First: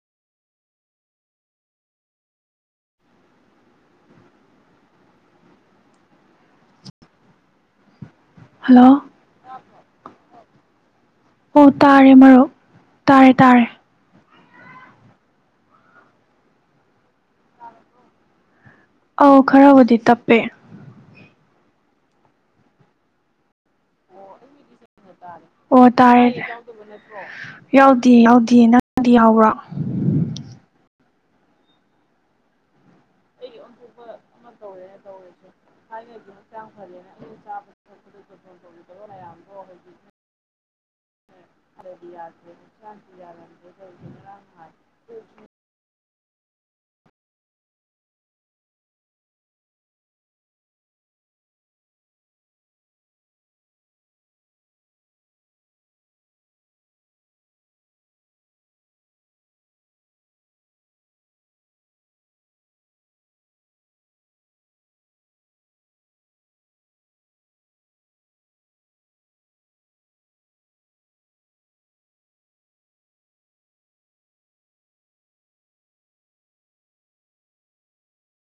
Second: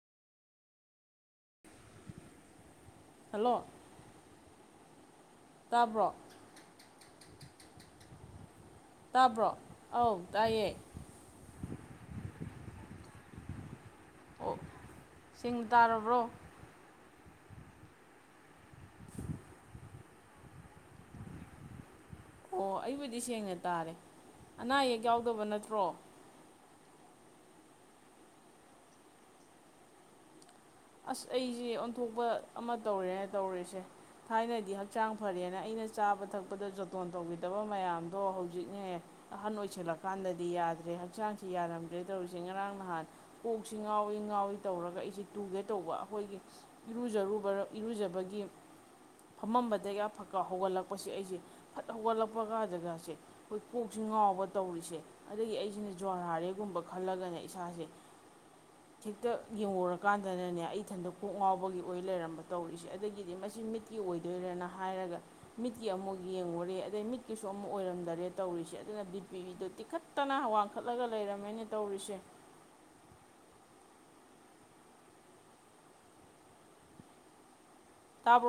hello ꯇꯥꯕ꯭ꯔꯣ hello ꯇꯥꯕ꯭ꯔꯣ ꯑꯧ ꯇꯑꯌꯦ ꯑꯣ ꯇꯥꯔꯦ ꯃꯔꯨꯞ ꯇꯥꯔꯦ ꯇꯥꯔꯦ ꯑꯣ ꯁꯤꯡ ꯇꯥꯔꯕ꯭ꯔꯣ ꯑꯧ ꯈꯔꯕꯨꯗꯤ ꯇꯞꯄꯦ ꯑꯣ ꯑꯩꯕꯨꯗꯤ ꯁꯦꯡꯅ ꯇꯥꯔꯦ ꯑꯅꯥ ꯑꯌꯦꯛ ꯌꯥꯎꯗꯕ ꯑꯣ ꯅꯠꯇ꯭ꯔꯣ ꯇꯥꯔꯦ ꯌꯥꯎꯗꯦꯌꯦ ꯌꯥꯎꯗꯦꯌꯦ ꯅꯪꯗꯤ ꯌꯥꯎꯕ꯭ꯔꯥ ꯑꯁ ꯑꯩꯁꯦ ꯑꯣꯟꯊꯣꯛꯄ ꯑꯃ ꯇꯧꯔꯦ ꯇꯧꯔꯤꯁꯦ ꯊꯥꯏꯅꯗꯤ ꯍꯛꯆꯥꯡ ꯐꯔꯦꯅ ꯑꯩꯅ ꯆꯥꯕ ꯊꯛꯄꯗ ꯖꯇꯣꯟ ꯇꯧꯕꯤꯔ ꯇꯕ ꯃꯌꯥꯝꯗꯣ ꯍꯧꯖꯤꯛꯅꯦ ꯑꯍꯟ ꯑꯣꯏꯁꯜꯂꯀꯥꯟꯗꯗꯤ ꯌꯥꯗ꯭ꯔꯦ ꯍꯛꯆꯥꯡꯁꯤ ꯌꯥꯔꯝꯗ꯭ꯔꯦ ꯇꯧꯔꯤꯁꯦ ꯉꯔꯥꯡ ꯅꯍꯥꯟ ꯀꯣꯛꯁꯤ ꯉꯥꯎꯏꯤ ꯉꯥꯎꯋꯤ ꯇꯧꯔꯒ ꯑꯩꯁꯤꯦ ꯇꯨ ꯩ ꯇꯧꯕ ꯑꯩꯈꯣꯏꯒꯤ ꯏꯔꯨꯖꯔꯨꯕ ꯏꯔꯨꯖꯕꯒꯤ ꯐꯃꯝꯕꯗꯒꯤꯒ ꯐꯛꯀ ꯍꯧꯒꯠꯂꯛꯄꯁꯦ ꯑꯩꯁꯦ ꯐꯠ ꯍꯧꯒꯠꯂꯛꯄꯒꯗꯖꯒꯁꯦ ꯑꯩꯈꯣꯏ ꯀꯣꯛꯁꯤ ꯉꯥꯎꯕ ꯇꯧꯔꯤꯁꯦ ꯑꯗꯒꯤ ꯑꯩꯁꯤꯅ ꯖꯔꯍꯥꯔꯦꯒꯨꯝꯕ ꯈꯜꯂꯒꯅꯦ ꯏꯁꯥꯁꯦ ꯍꯦꯛꯇ ꯌꯦꯡꯧꯔ ꯀꯥꯟꯗꯅꯅꯦ ꯑꯩ ꯏꯊꯟꯗꯛ ꯀꯣꯛ ꯉꯥꯎꯕꯒꯤ ꯑꯣꯏ ꯂꯩꯔꯝꯕ ꯇꯧꯔꯤꯁꯦ ꯑꯗꯒꯤꯗꯤ ꯃꯁꯤ ꯃꯤꯠꯀꯤ ꯑꯣꯏꯗꯣꯏꯔꯦꯅ ꯍꯥꯏꯔꯒ ꯃꯤꯠꯀꯤ ꯑꯃꯨꯛ ꯌꯦꯡꯉꯨꯔꯦ ꯑꯗꯩ ꯃꯤꯠꯀꯤꯁꯨ ꯑꯃꯨꯛ ꯑꯣꯏꯔꯝꯗꯔꯦ ꯇꯧꯔꯤꯁꯦ ꯑꯗꯨꯅ ꯕꯤ ꯄꯤꯕꯤꯗꯨ ꯇꯤꯈꯠ ꯈꯠꯇꯅ ꯋꯥꯡꯈꯠꯂꯒ ꯂꯩꯔꯝꯃꯦꯅ ꯇꯧꯔꯤꯁꯦ ꯇꯥꯕꯨ